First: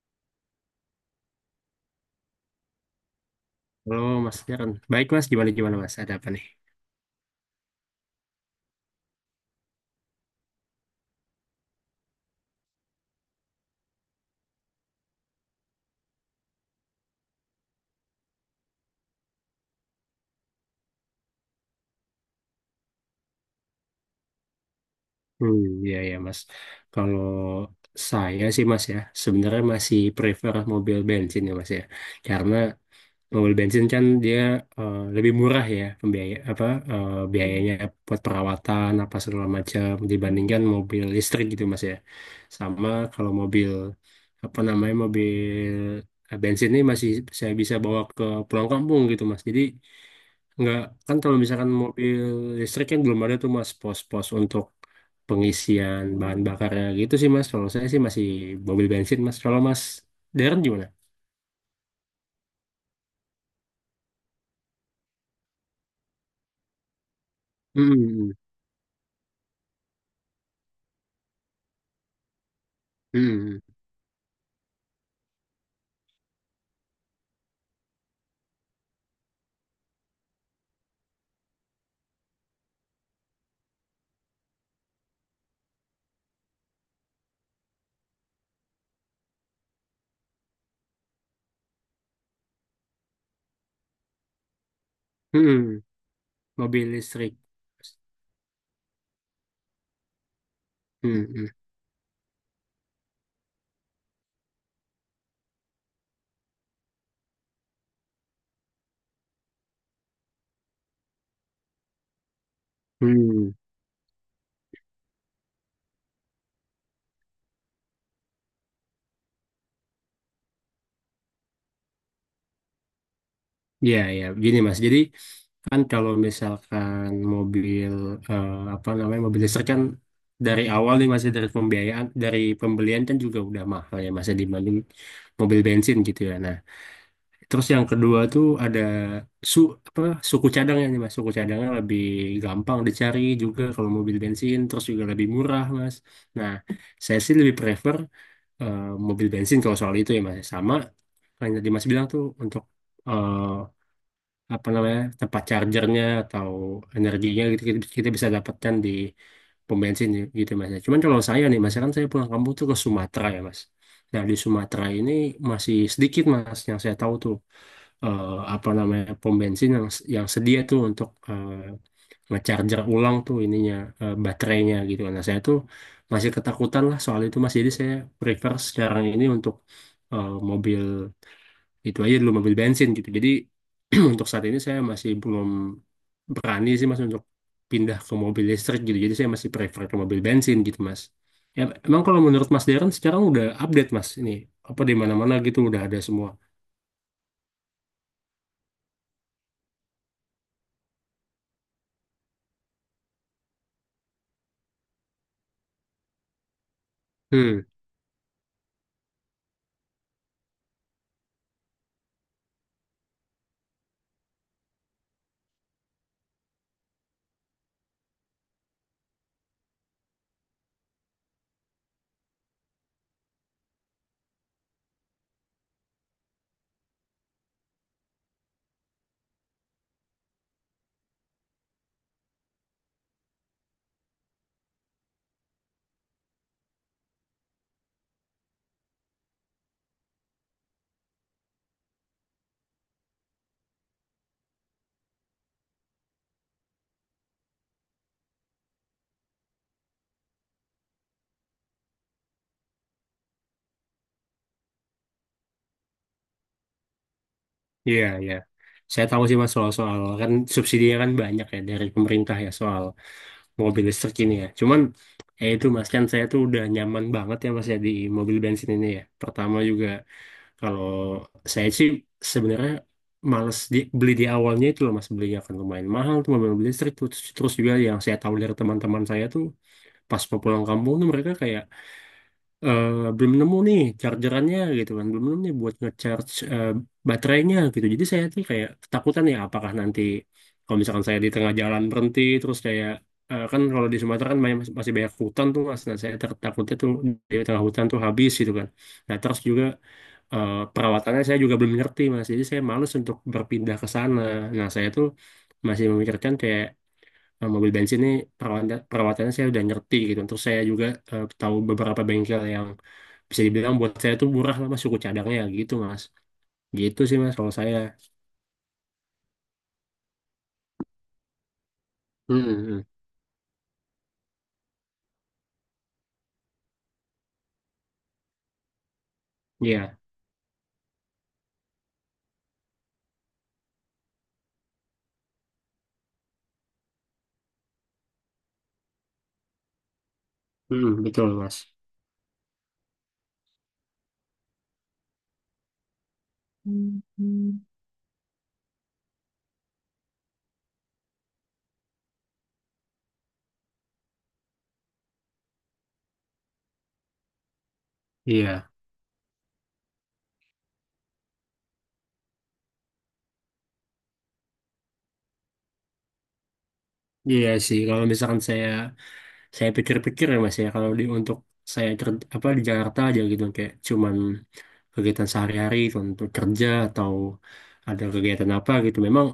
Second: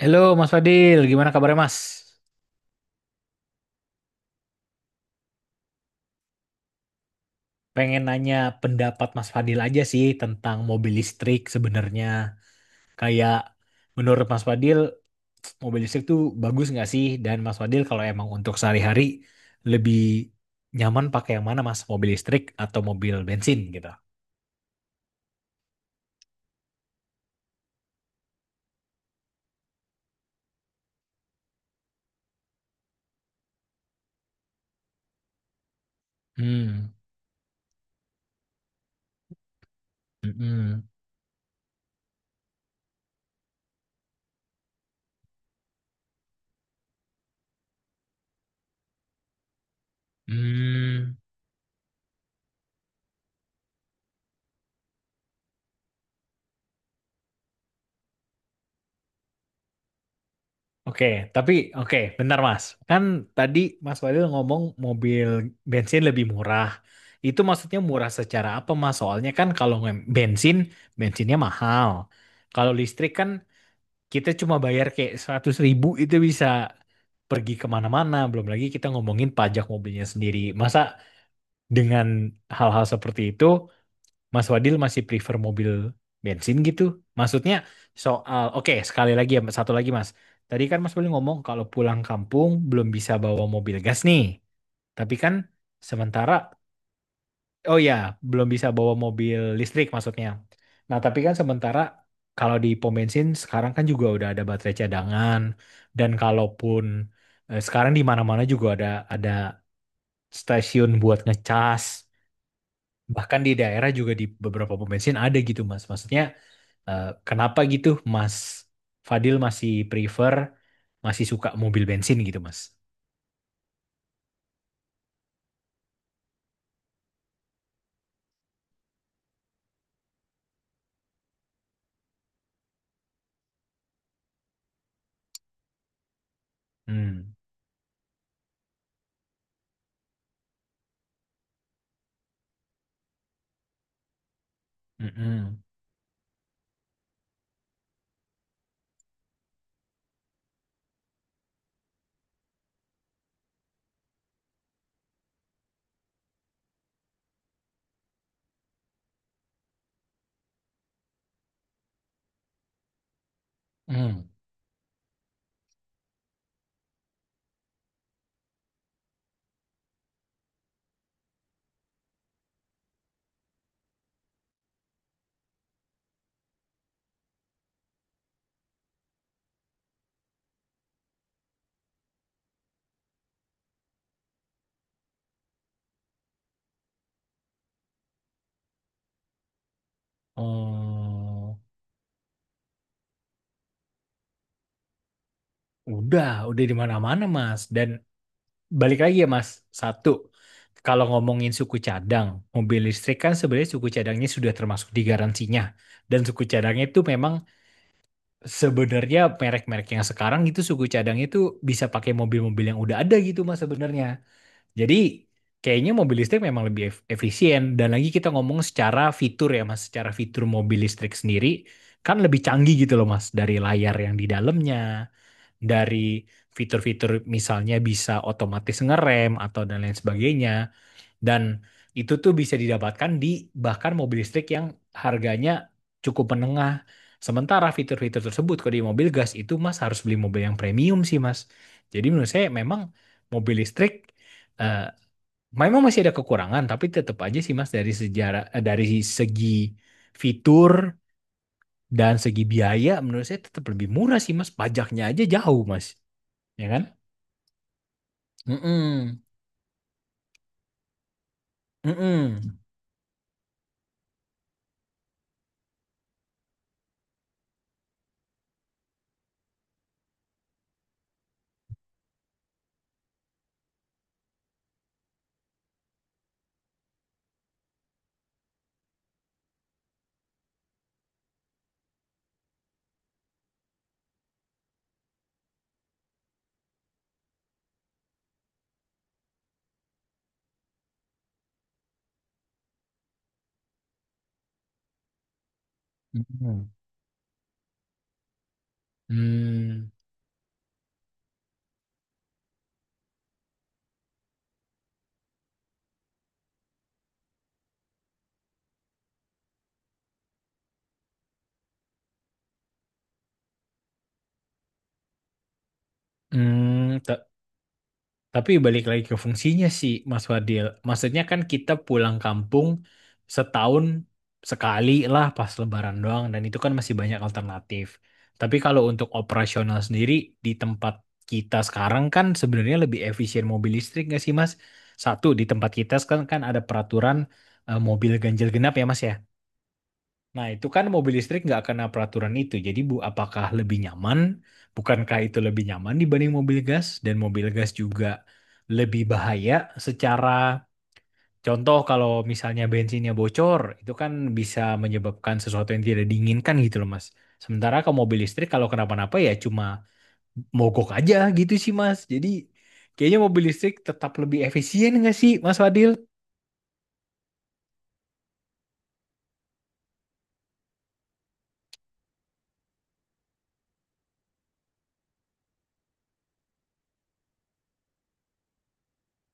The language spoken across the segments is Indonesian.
Halo Mas Fadil, gimana kabarnya Mas? Halo Mas Darren. Baik Mas, gimana gimana Mas? Ada apa nih? Pengen nanya pendapat Mas Fadil aja sih tentang mobil listrik sebenarnya. Kayak menurut Mas Fadil, mobil listrik tuh bagus nggak sih? Dan Mas Fadil kalau emang untuk sehari-hari lebih nyaman pakai yang mana Mas? Mobil listrik atau mobil bensin gitu? Hmm, ya ya Mas. Kalau saya sih Mas ya, sebenarnya masih prefer mobil bensin ya Mas ya. Karena mobil bensin kan dia lebih murah ya pembiaya apa Hmm. Biayanya buat perawatan apa segala macam dibandingkan Mm-mm. mobil listrik gitu mas ya. Sama kalau mobil apa namanya mobil bensin ini masih saya bisa bawa ke pulang kampung gitu mas, jadi nggak. Kan Hmm. kalau misalkan mobil listrik kan belum ada tuh mas pos-pos untuk pengisian bahan bakarnya, gitu sih mas. Kalau saya sih masih mobil bensin mas. Kalau mas Darren gimana? Oke, tapi oke, bentar Mas. Kan tadi Mas Walil ngomong mobil bensin lebih murah. Itu maksudnya murah Hmm, secara apa Mas? Soalnya kan kalau bensin, bensinnya mahal. Kalau listrik kan hmm, kita cuma bayar kayak 100.000 itu bisa pergi kemana-mana. Belum lagi kita ngomongin pajak mobilnya sendiri. Masa dengan hal-hal seperti itu, Mas Wadil masih prefer mobil bensin gitu? Maksudnya soal, oke sekali lagi ya, satu lagi Mas. Tadi kan Mas Wadil ngomong kalau pulang kampung belum bisa bawa mobil gas nih. Tapi kan hmm. sementara, Mobil listrik. oh ya, belum bisa bawa mobil listrik maksudnya. Nah tapi Hmm, kan hmm, sementara kalau di pom bensin sekarang kan juga udah ada baterai cadangan. Dan kalaupun sekarang di mana-mana juga ada stasiun buat ngecas. Bahkan hmm. di daerah juga di beberapa pom bensin ada gitu Mas. Maksudnya kenapa gitu Mas Fadil masih suka mobil bensin gitu Mas? Ya, ya, gini Mas. Jadi kan kalau misalkan mobil apa namanya mobil listrik kan dari awal nih masih dari pembiayaan dari pembelian kan juga udah mahal ya masih dibanding mobil bensin gitu ya. Nah, Hmm. terus yang kedua tuh ada su apa suku cadangnya nih Mas. Suku cadangnya lebih gampang dicari juga kalau mobil bensin, terus juga lebih Mm-mm. murah Mas. Nah, saya sih lebih prefer eh, mobil bensin kalau soal itu ya mas. Sama kan tadi mas bilang tuh untuk eh, apa namanya tempat chargernya atau energinya gitu kita bisa dapatkan di pom bensin ya, gitu mas ya. Cuman kalau saya nih mas ya, kan saya pulang kampung tuh ke Sumatera ya mas. Nah Mm. di Sumatera ini masih sedikit mas yang saya tahu tuh eh, apa namanya pom bensin yang sedia tuh untuk ngecharger ulang tuh ininya, baterainya gitu kan. Nah, saya tuh masih ketakutan lah soal itu Mas. Jadi saya prefer sekarang ini untuk mobil itu aja dulu, mobil bensin gitu. Jadi untuk saat ini saya masih belum berani sih Mas untuk pindah ke mobil listrik gitu. Jadi saya masih prefer ke mobil bensin gitu Mas. Oh, Ya, emang kalau menurut Mas Darren sekarang udah update Mas ini apa di mana-mana gitu udah ada udah, semua. udah di mana-mana Mas. Dan balik lagi ya Mas, satu, kalau ngomongin suku cadang, mobil listrik kan sebenarnya suku cadangnya sudah termasuk di garansinya. Dan suku cadangnya itu memang Hmm, sebenarnya merek-merek yang sekarang itu suku cadangnya itu bisa pakai mobil-mobil yang udah ada gitu Mas sebenarnya. Jadi kayaknya mobil listrik memang lebih efisien dan lagi kita ngomong secara fitur ya Mas, secara fitur mobil listrik sendiri kan lebih canggih gitu loh Mas, dari layar yang di dalamnya, dari fitur-fitur misalnya bisa otomatis ngerem atau dan lain sebagainya dan itu tuh bisa didapatkan di bahkan mobil listrik yang harganya cukup menengah. Sementara fitur-fitur tersebut kalau di mobil gas itu Mas harus beli mobil yang premium sih Mas. Jadi menurut saya memang mobil listrik eh, memang masih ada kekurangan, tapi tetap aja sih Mas dari sejarah dari segi fitur dan segi biaya menurut saya tetap lebih murah sih Mas. Pajaknya aja jauh Mas, ya kan? iya iya. Saya Mm-mm. tahu sih Mas soal-soal kan subsidinya kan banyak ya dari pemerintah ya Mm-mm. soal mobil listrik ini ya. Cuman ya itu Mas, kan saya tuh udah nyaman banget ya Mas ya di mobil bensin ini ya. Pertama juga kalau saya sih sebenarnya males beli di awalnya itu loh Mas, belinya kan lumayan mahal tuh mobil, mobil listrik tuh. Terus terus juga yang saya tahu dari teman-teman saya tuh pas mau pulang kampung tuh mereka kayak eh, belum nemu nih chargerannya gitu kan, belum nemu nih buat ngecharge baterainya gitu. Jadi saya tuh kayak ketakutan ya apakah nanti kalau misalkan saya di tengah jalan berhenti terus kayak kan kalau di Sumatera kan masih banyak hutan tuh mas. Nah saya Mm-mm. takutnya tuh di tengah hutan tuh habis gitu kan. Nah terus juga Hmm. Perawatannya saya juga belum ngerti mas, jadi saya males untuk berpindah ke sana. Nah saya tuh masih memikirkan kayak mobil bensin ini perawatan perawatannya saya udah ngerti gitu. Terus saya juga tahu beberapa bengkel yang bisa dibilang buat saya tuh murah lah mas, suku cadangnya gitu mas. Hmm. Gitu sih mas kalau saya. Tapi balik lagi ke fungsinya sih, Mas Fadil. Maksudnya kan kita pulang Hmm, kampung hmm. setahun sekali lah pas Lebaran doang, dan itu kan masih banyak alternatif. Tapi kalau untuk operasional Iya. sendiri di tempat kita sekarang kan sebenarnya lebih efisien mobil listrik nggak sih, Mas? Satu, di tempat kita sekarang kan ada peraturan mobil ganjil genap ya, Mas ya. Nah, itu kan Hmm, mobil betul listrik mas. nggak kena peraturan itu. Jadi, Bu, apakah lebih nyaman? Bukankah itu lebih nyaman dibanding mobil gas? Dan mobil Mhm. gas juga lebih bahaya secara contoh kalau misalnya bensinnya bocor, itu kan bisa menyebabkan sesuatu yang tidak diinginkan gitu loh, Mas. Sementara kalau mobil listrik kalau Iya. kenapa-napa ya cuma mogok aja gitu sih, Mas. Jadi, kayaknya mobil listrik tetap lebih efisien nggak sih, Mas Fadil? Iya sih kalau misalkan saya pikir-pikir ya mas ya, kalau di untuk saya apa di Jakarta aja gitu kayak cuman kegiatan sehari-hari untuk kerja atau ada kegiatan apa gitu memang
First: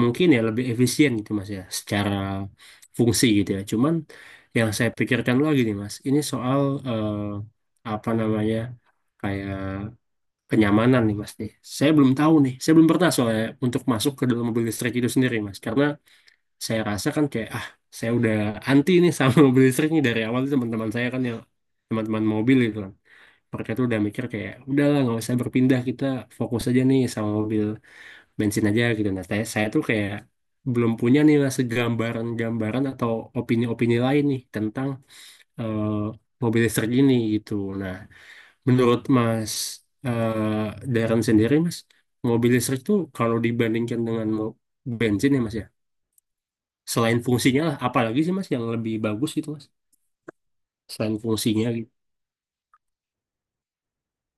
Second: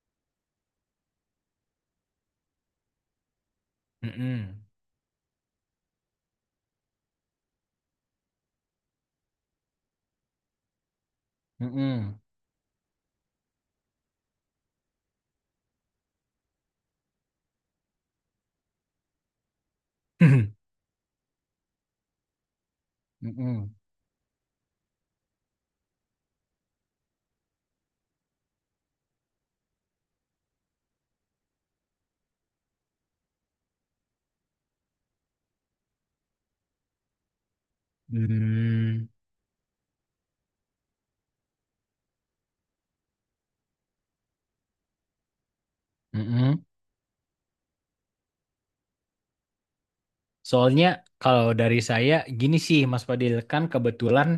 mungkin ya lebih efisien gitu mas ya secara fungsi gitu ya. Cuman Mm-mm. yang saya pikirkan lagi nih mas ini soal eh, apa namanya kayak kenyamanan nih mas nih. Saya belum Mm-mm. tahu nih, saya belum pernah soalnya untuk masuk ke dalam mobil listrik itu sendiri mas, karena saya rasa kan kayak ah saya udah anti nih sama mobil listrik nih dari awal. Teman-teman saya kan yang teman-teman mobil gitu kan, mereka Mm-mm. tuh udah mikir kayak udahlah nggak usah berpindah, kita fokus aja nih sama mobil bensin aja gitu. Nah, saya tuh kayak belum punya nih lah segambaran-gambaran atau opini-opini lain nih tentang eh, mobil listrik ini gitu. Nah, menurut Mm-mm. Mas eh Darren sendiri, Mas, mobil listrik tuh kalau dibandingkan dengan bensin ya, Mas ya, selain fungsinya lah, apalagi sih Mas yang lebih bagus gitu, Mas, Soalnya selain kalau fungsinya dari gitu. saya gini sih Mas Fadil kan kebetulan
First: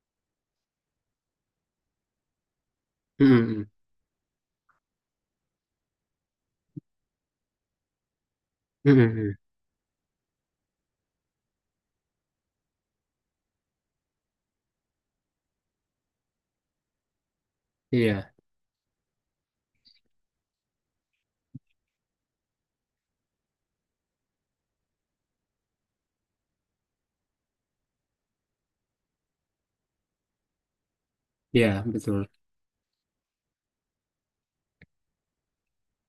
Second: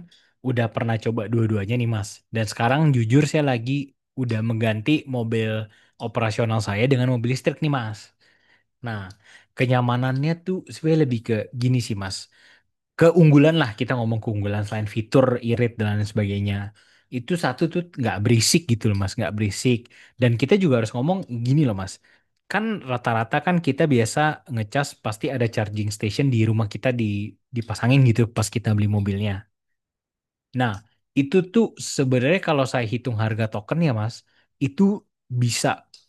udah pernah coba dua-duanya nih Mas. Dan sekarang jujur saya Hmm, lagi udah mengganti mobil operasional saya dengan mobil listrik nih Mas. hmm, Nah, hmm, hmm. Hmm, hmm. kenyamanannya tuh sebenarnya lebih ke gini sih Mas keunggulan lah kita ngomong keunggulan selain fitur, irit dan lain sebagainya. Itu satu tuh nggak Iya, berisik gitu loh mas, nggak berisik. Dan kita juga harus ngomong gini loh mas. Kan rata-rata kan kita biasa ngecas pasti ada charging station di rumah kita dipasangin gitu pas kita beli mobilnya. Nah, itu tuh iya betul. sebenarnya kalau saya hitung harga token ya Mas, itu bisa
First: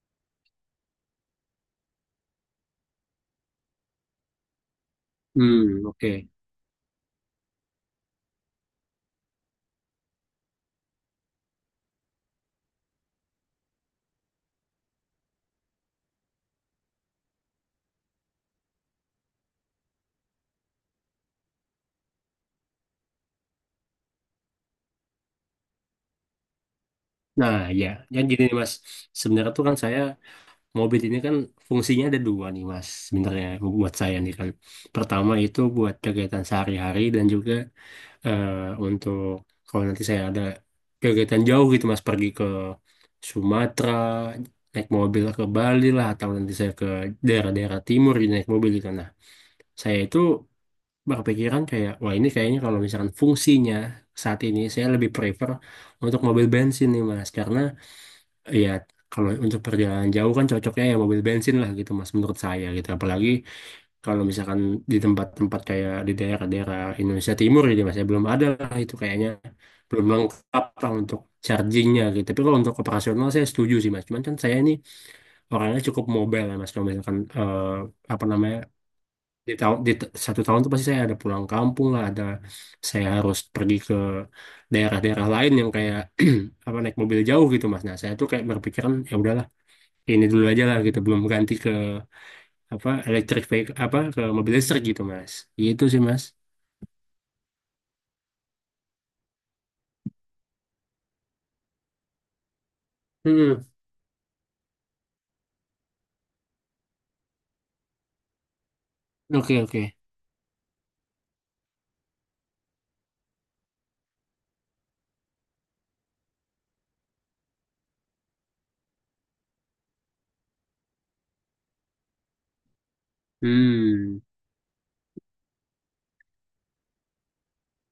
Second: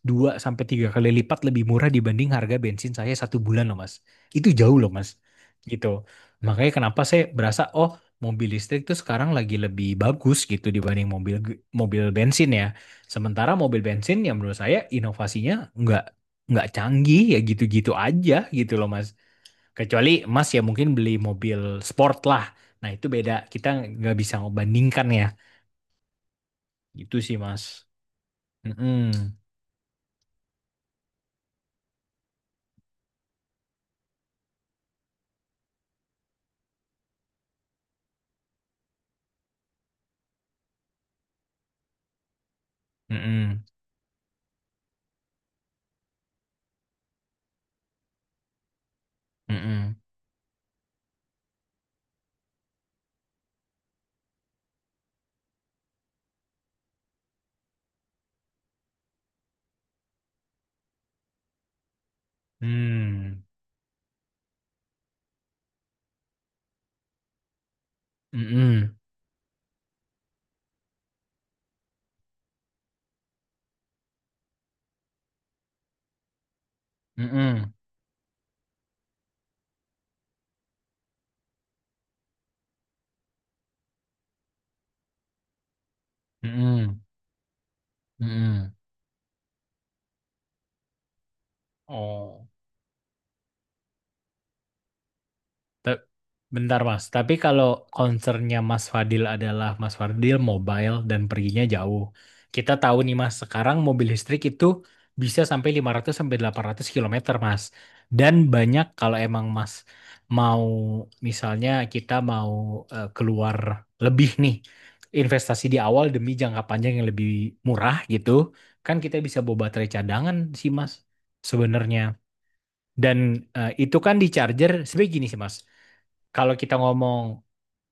2 sampai 3 kali lipat lebih murah dibanding harga bensin saya 1 bulan loh Mas. Itu jauh loh Mas. Hmm, Gitu. oke. Makanya kenapa saya berasa oh mobil listrik tuh sekarang lagi lebih bagus gitu dibanding mobil mobil bensin ya. Sementara mobil bensin yang menurut saya inovasinya nggak nggak canggih ya gitu-gitu aja gitu loh Mas. Kecuali Mas ya mungkin beli mobil sport lah. Nah itu beda. Kita nggak bisa ngebandingkan ya. Gitu sih Nah, Mas. ya, yang gini nih, Mas. Mm-mm. Sebenarnya tuh kan saya mobil ini kan fungsinya ada dua nih mas sebenarnya buat saya nih kan. Pertama itu buat kegiatan sehari-hari dan juga eh, untuk kalau nanti saya ada kegiatan jauh gitu mas, pergi ke Mm-mm. Sumatera, naik mobil ke Bali lah, atau nanti saya ke daerah-daerah timur gitu, naik mobil gitu. Nah Mm-mm. saya itu berpikiran kayak wah ini kayaknya kalau misalkan fungsinya saat ini saya lebih prefer untuk mobil bensin nih mas karena iya, kalau untuk perjalanan jauh kan cocoknya ya mobil bensin lah gitu Mas menurut saya gitu. Apalagi Mm. kalau misalkan di tempat-tempat kayak di daerah-daerah Indonesia Timur gitu Mas ya belum ada lah Mm-mm. itu kayaknya, belum lengkap lah untuk chargingnya gitu. Tapi kalau untuk operasional saya setuju sih Mas. Cuman kan saya ini orangnya cukup mobile ya Mas. Kalau misalkan Mm-mm. Apa namanya di satu tahun tuh pasti saya ada pulang kampung lah, ada saya harus pergi ke daerah-daerah lain yang kayak apa naik Mm-mm. mobil jauh gitu Mas. Nah, saya tuh kayak Mm-mm. berpikiran ya udahlah ini dulu aja lah gitu, belum ganti ke Oh. apa elektrik vehicle apa ke mobil listrik gitu mas. Itu Te- sih mas. Bentar Mas, tapi kalau concernnya Mas Fadil adalah Mas Fadil mobile dan perginya jauh. Kita tahu nih Mas, Hmm, sekarang mobil listrik itu bisa sampai 500 sampai 800 kilometer Mas. Dan banyak kalau emang oke Mas oke. mau misalnya kita mau keluar lebih nih, investasi di awal demi jangka panjang yang lebih murah gitu, kan kita bisa bawa baterai cadangan sih Mas sebenarnya. Dan itu kan Hmm, di charger, sebenarnya gini sih Mas kalau kita ngomong,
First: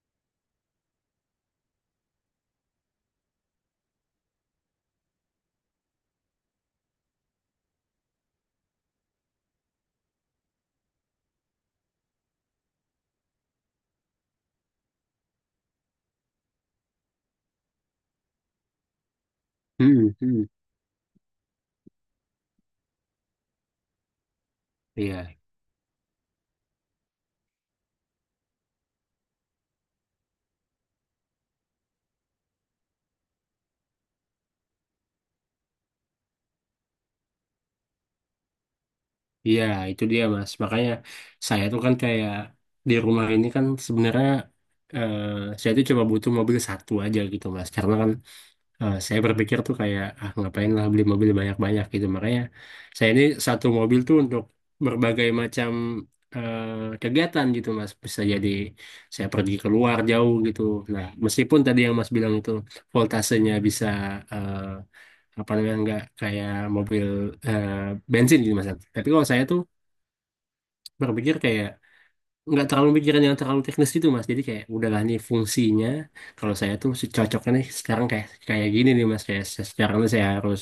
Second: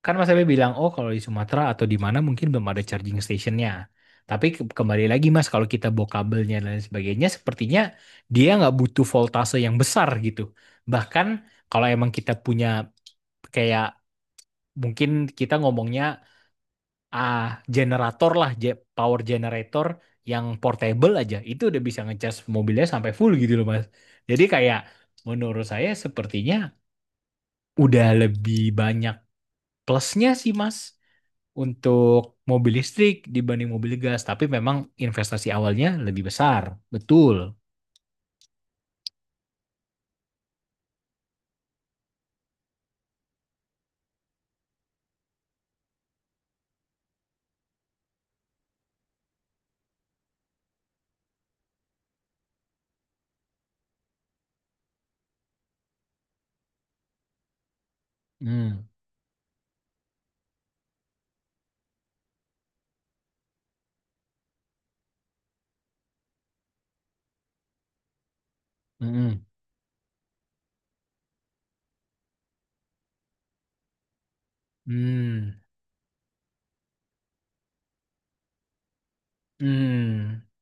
kan Mas Abe bilang, oh kalau di Sumatera atau di mana mungkin belum ada charging stationnya. Tapi kembali lagi Mas, kalau kita bawa kabelnya dan lain sebagainya, sepertinya dia nggak butuh voltase yang besar gitu. Bahkan kalau emang kita punya kayak mungkin kita ngomongnya ah generator lah, power generator hmm, yang hmm. portable aja, itu udah bisa ngecas mobilnya sampai full gitu loh Mas. Jadi kayak Iya, menurut saya sepertinya udah lebih banyak plusnya sih Mas, untuk mobil listrik dibanding mobil gas, tapi memang investasi awalnya lebih besar. Betul. iya itu dia mas, makanya saya tuh kan kayak di rumah ini kan sebenarnya eh, saya tuh cuma butuh mobil satu aja gitu mas, karena kan saya berpikir tuh kayak ah ngapain lah beli mobil banyak-banyak gitu. Makanya saya ini satu mobil tuh untuk berbagai macam eh, kegiatan gitu mas, bisa jadi Hmm. saya pergi keluar jauh gitu. Nah meskipun tadi yang mas bilang itu voltasenya bisa eh, apa namanya nggak kayak mobil eh, bensin gitu mas, tapi kalau Hmm. saya tuh berpikir kayak nggak terlalu mikirin yang terlalu teknis gitu mas. Jadi kayak udahlah nih Hmm. fungsinya, kalau saya tuh cocoknya nih sekarang kayak kayak gini nih mas, kayak sekarang nih saya Hmm. harus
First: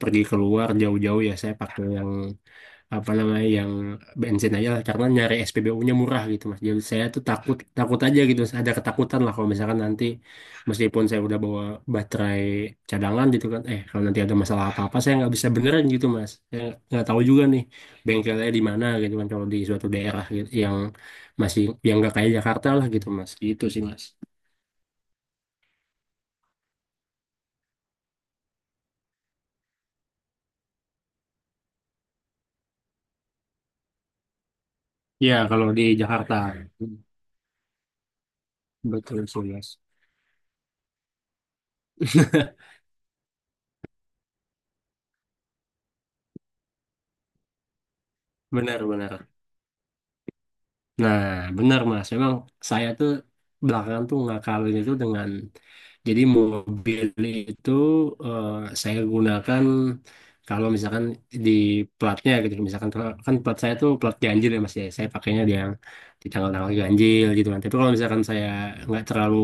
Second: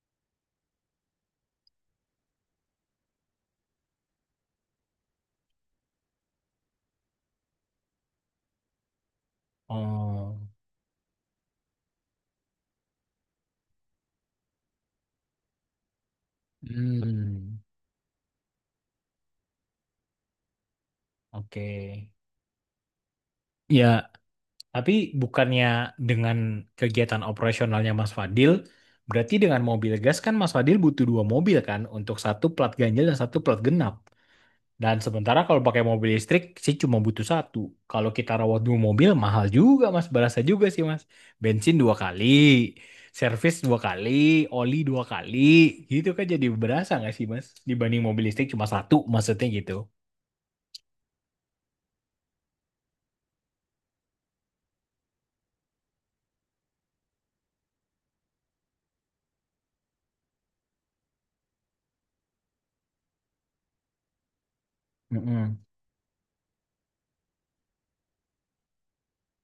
pergi keluar jauh-jauh ya saya pakai yang apa namanya yang bensin aja lah karena nyari SPBU-nya murah gitu mas. Jadi saya tuh takut takut aja gitu, ada ketakutan lah kalau misalkan nanti Oh. meskipun saya udah bawa baterai cadangan gitu kan, eh kalau nanti ada masalah apa-apa saya nggak bisa beneran gitu mas. Saya nggak tahu juga Hmm. nih bengkelnya di mana gitu kan kalau di suatu daerah gitu yang masih Oke. yang nggak kayak Jakarta lah gitu mas. Gitu sih Ya, mas. tapi bukannya dengan kegiatan operasionalnya Mas Fadil, berarti dengan mobil gas kan Mas Fadil butuh dua mobil kan untuk satu plat ganjil dan satu plat genap. Dan Ya sementara kalau kalau di pakai mobil Jakarta listrik sih cuma butuh satu. Kalau kita rawat dua mobil betul sih mahal mas. juga mas, berasa juga sih mas. Bensin dua kali, servis dua kali, oli dua kali, gitu kan jadi berasa nggak sih mas? Dibanding mobil listrik cuma satu, Benar-benar. maksudnya gitu. Nah, benar Mas. Memang saya tuh belakangan tuh ngakalin itu dengan jadi mobil itu eh, saya gunakan kalau misalkan di platnya gitu. Misalkan kan plat saya tuh plat ganjil ya Mas ya. Saya pakainya di Mm-mm. yang di tanggal-tanggal ganjil gitu kan. Tapi kalau misalkan saya nggak terlalu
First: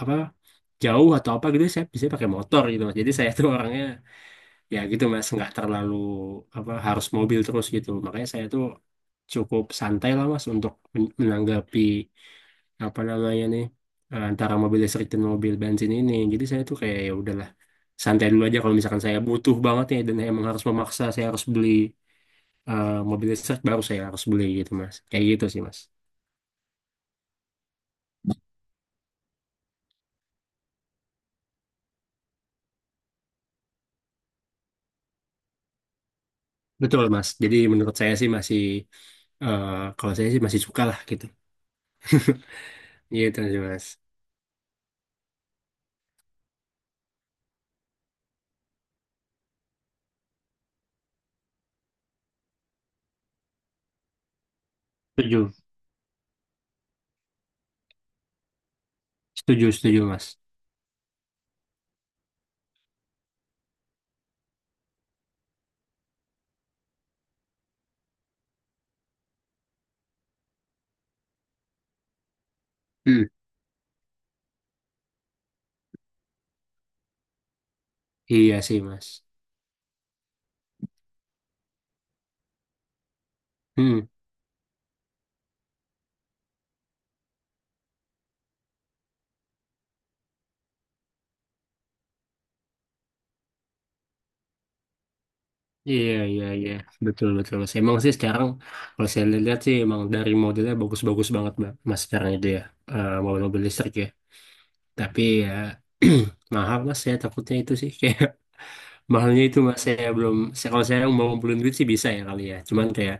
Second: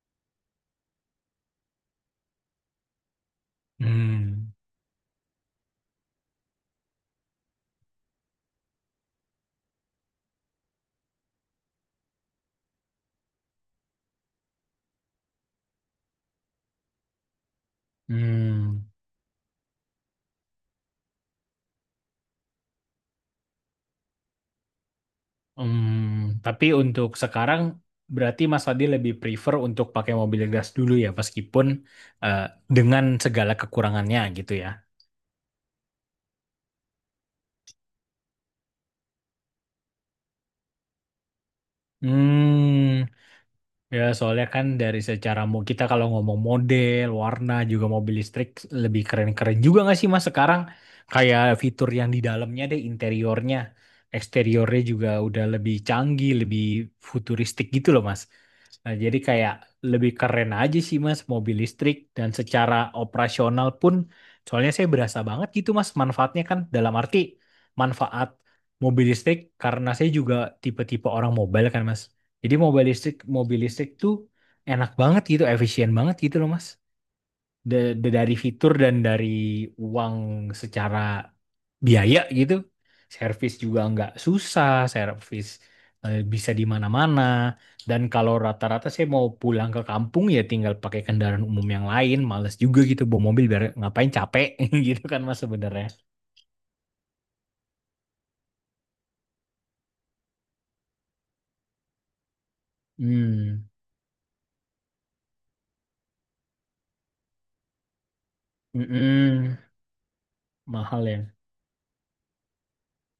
apa jauh atau apa gitu saya bisa pakai motor gitu Mas. Jadi saya tuh orangnya Hmm, ya gitu mas, nggak terlalu apa harus mobil terus gitu. Makanya saya tuh cukup santai lah mas untuk menanggapi apa namanya nih antara mobil listrik dan mobil bensin ini. Jadi saya tuh kayak ya udahlah santai dulu aja. Kalau hmm, misalkan saya butuh banget ya dan emang harus memaksa saya harus beli mobil listrik, baru saya harus beli gitu mas, kayak gitu sih mas. hmm. Tapi untuk sekarang berarti Mas Adi lebih prefer untuk pakai mobil gas dulu ya, meskipun eh, dengan segala kekurangannya gitu ya. Betul mas, jadi menurut saya sih masih eh, kalau saya sih masih suka lah gitu. Hmm. Gitu sih mas. Ya, soalnya kan dari secara mau kita kalau ngomong model, warna, juga mobil listrik lebih keren-keren juga nggak sih Mas sekarang? Kayak fitur yang di dalamnya deh, interiornya, eksteriornya juga udah Setuju, lebih canggih, lebih futuristik gitu loh Mas. Nah, jadi kayak setuju, setuju lebih mas. keren aja sih Mas mobil listrik dan secara operasional pun soalnya saya berasa banget gitu Mas manfaatnya kan dalam arti manfaat mobil listrik karena saya juga tipe-tipe orang mobile kan Mas. Jadi mobil listrik Hmm. mobil listrik tuh enak banget gitu, efisien banget gitu loh Mas. Dari Iya fitur sih dan Mas. dari uang secara biaya gitu. Servis juga Hmm. nggak susah, servis bisa di mana-mana. Dan kalau rata-rata saya mau pulang ke kampung ya tinggal pakai kendaraan umum yang lain. Males juga gitu bawa mobil biar ngapain capek gitu kan mas sebenarnya. Iya iya iya, betul betul Mas. Emang sih sekarang kalau saya lihat sih emang dari modelnya bagus-bagus banget Mbak, Mas sekarang itu ya, mobil-mobil Hmm. listrik ya. Tapi ya mahal Mas. Saya takutnya itu sih, kayak mahalnya Mm-mm. itu Mas. Saya belum. Saya, kalau saya Mahal ya. mau ngumpulin duit sih bisa ya kali ya. Cuman kayak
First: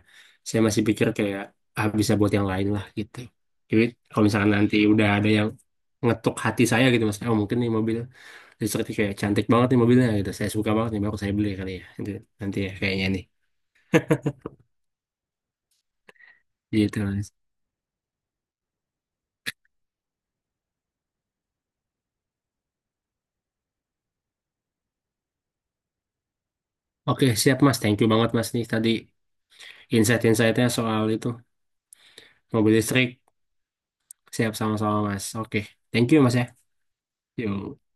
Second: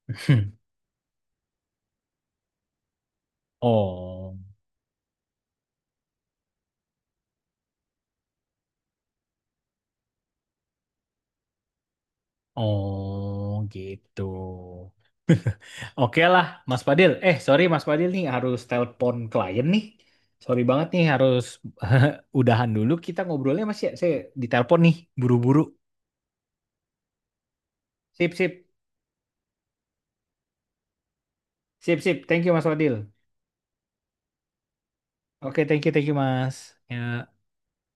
saya masih pikir kayak ah bisa buat yang lain lah gitu. Jadi kalau Oh, misalkan nanti udah ada yang ngetuk hati saya gitu Mas. Oh mungkin nih mobil terus kayak cantik banget nih mobilnya gitu. Saya suka banget nih, baru saya beli kali ya. Itu nanti ya kayaknya nih. oh gitu. Oke lah, Mas Gitu. Fadil. Mas. Sorry Mas Fadil nih harus telepon klien nih. Sorry banget nih harus udahan dulu. Kita ngobrolnya masih ya. Saya ditelepon nih, buru-buru. Oke, siap Mas. Thank you banget Sip, Mas sip. nih tadi insight-insightnya soal itu Sip, sip. Thank you Mas mobil Fadil. listrik. Siap sama-sama Mas. Oke. Oke, thank Thank you you Mas ya. Mas. Ya. Yuk.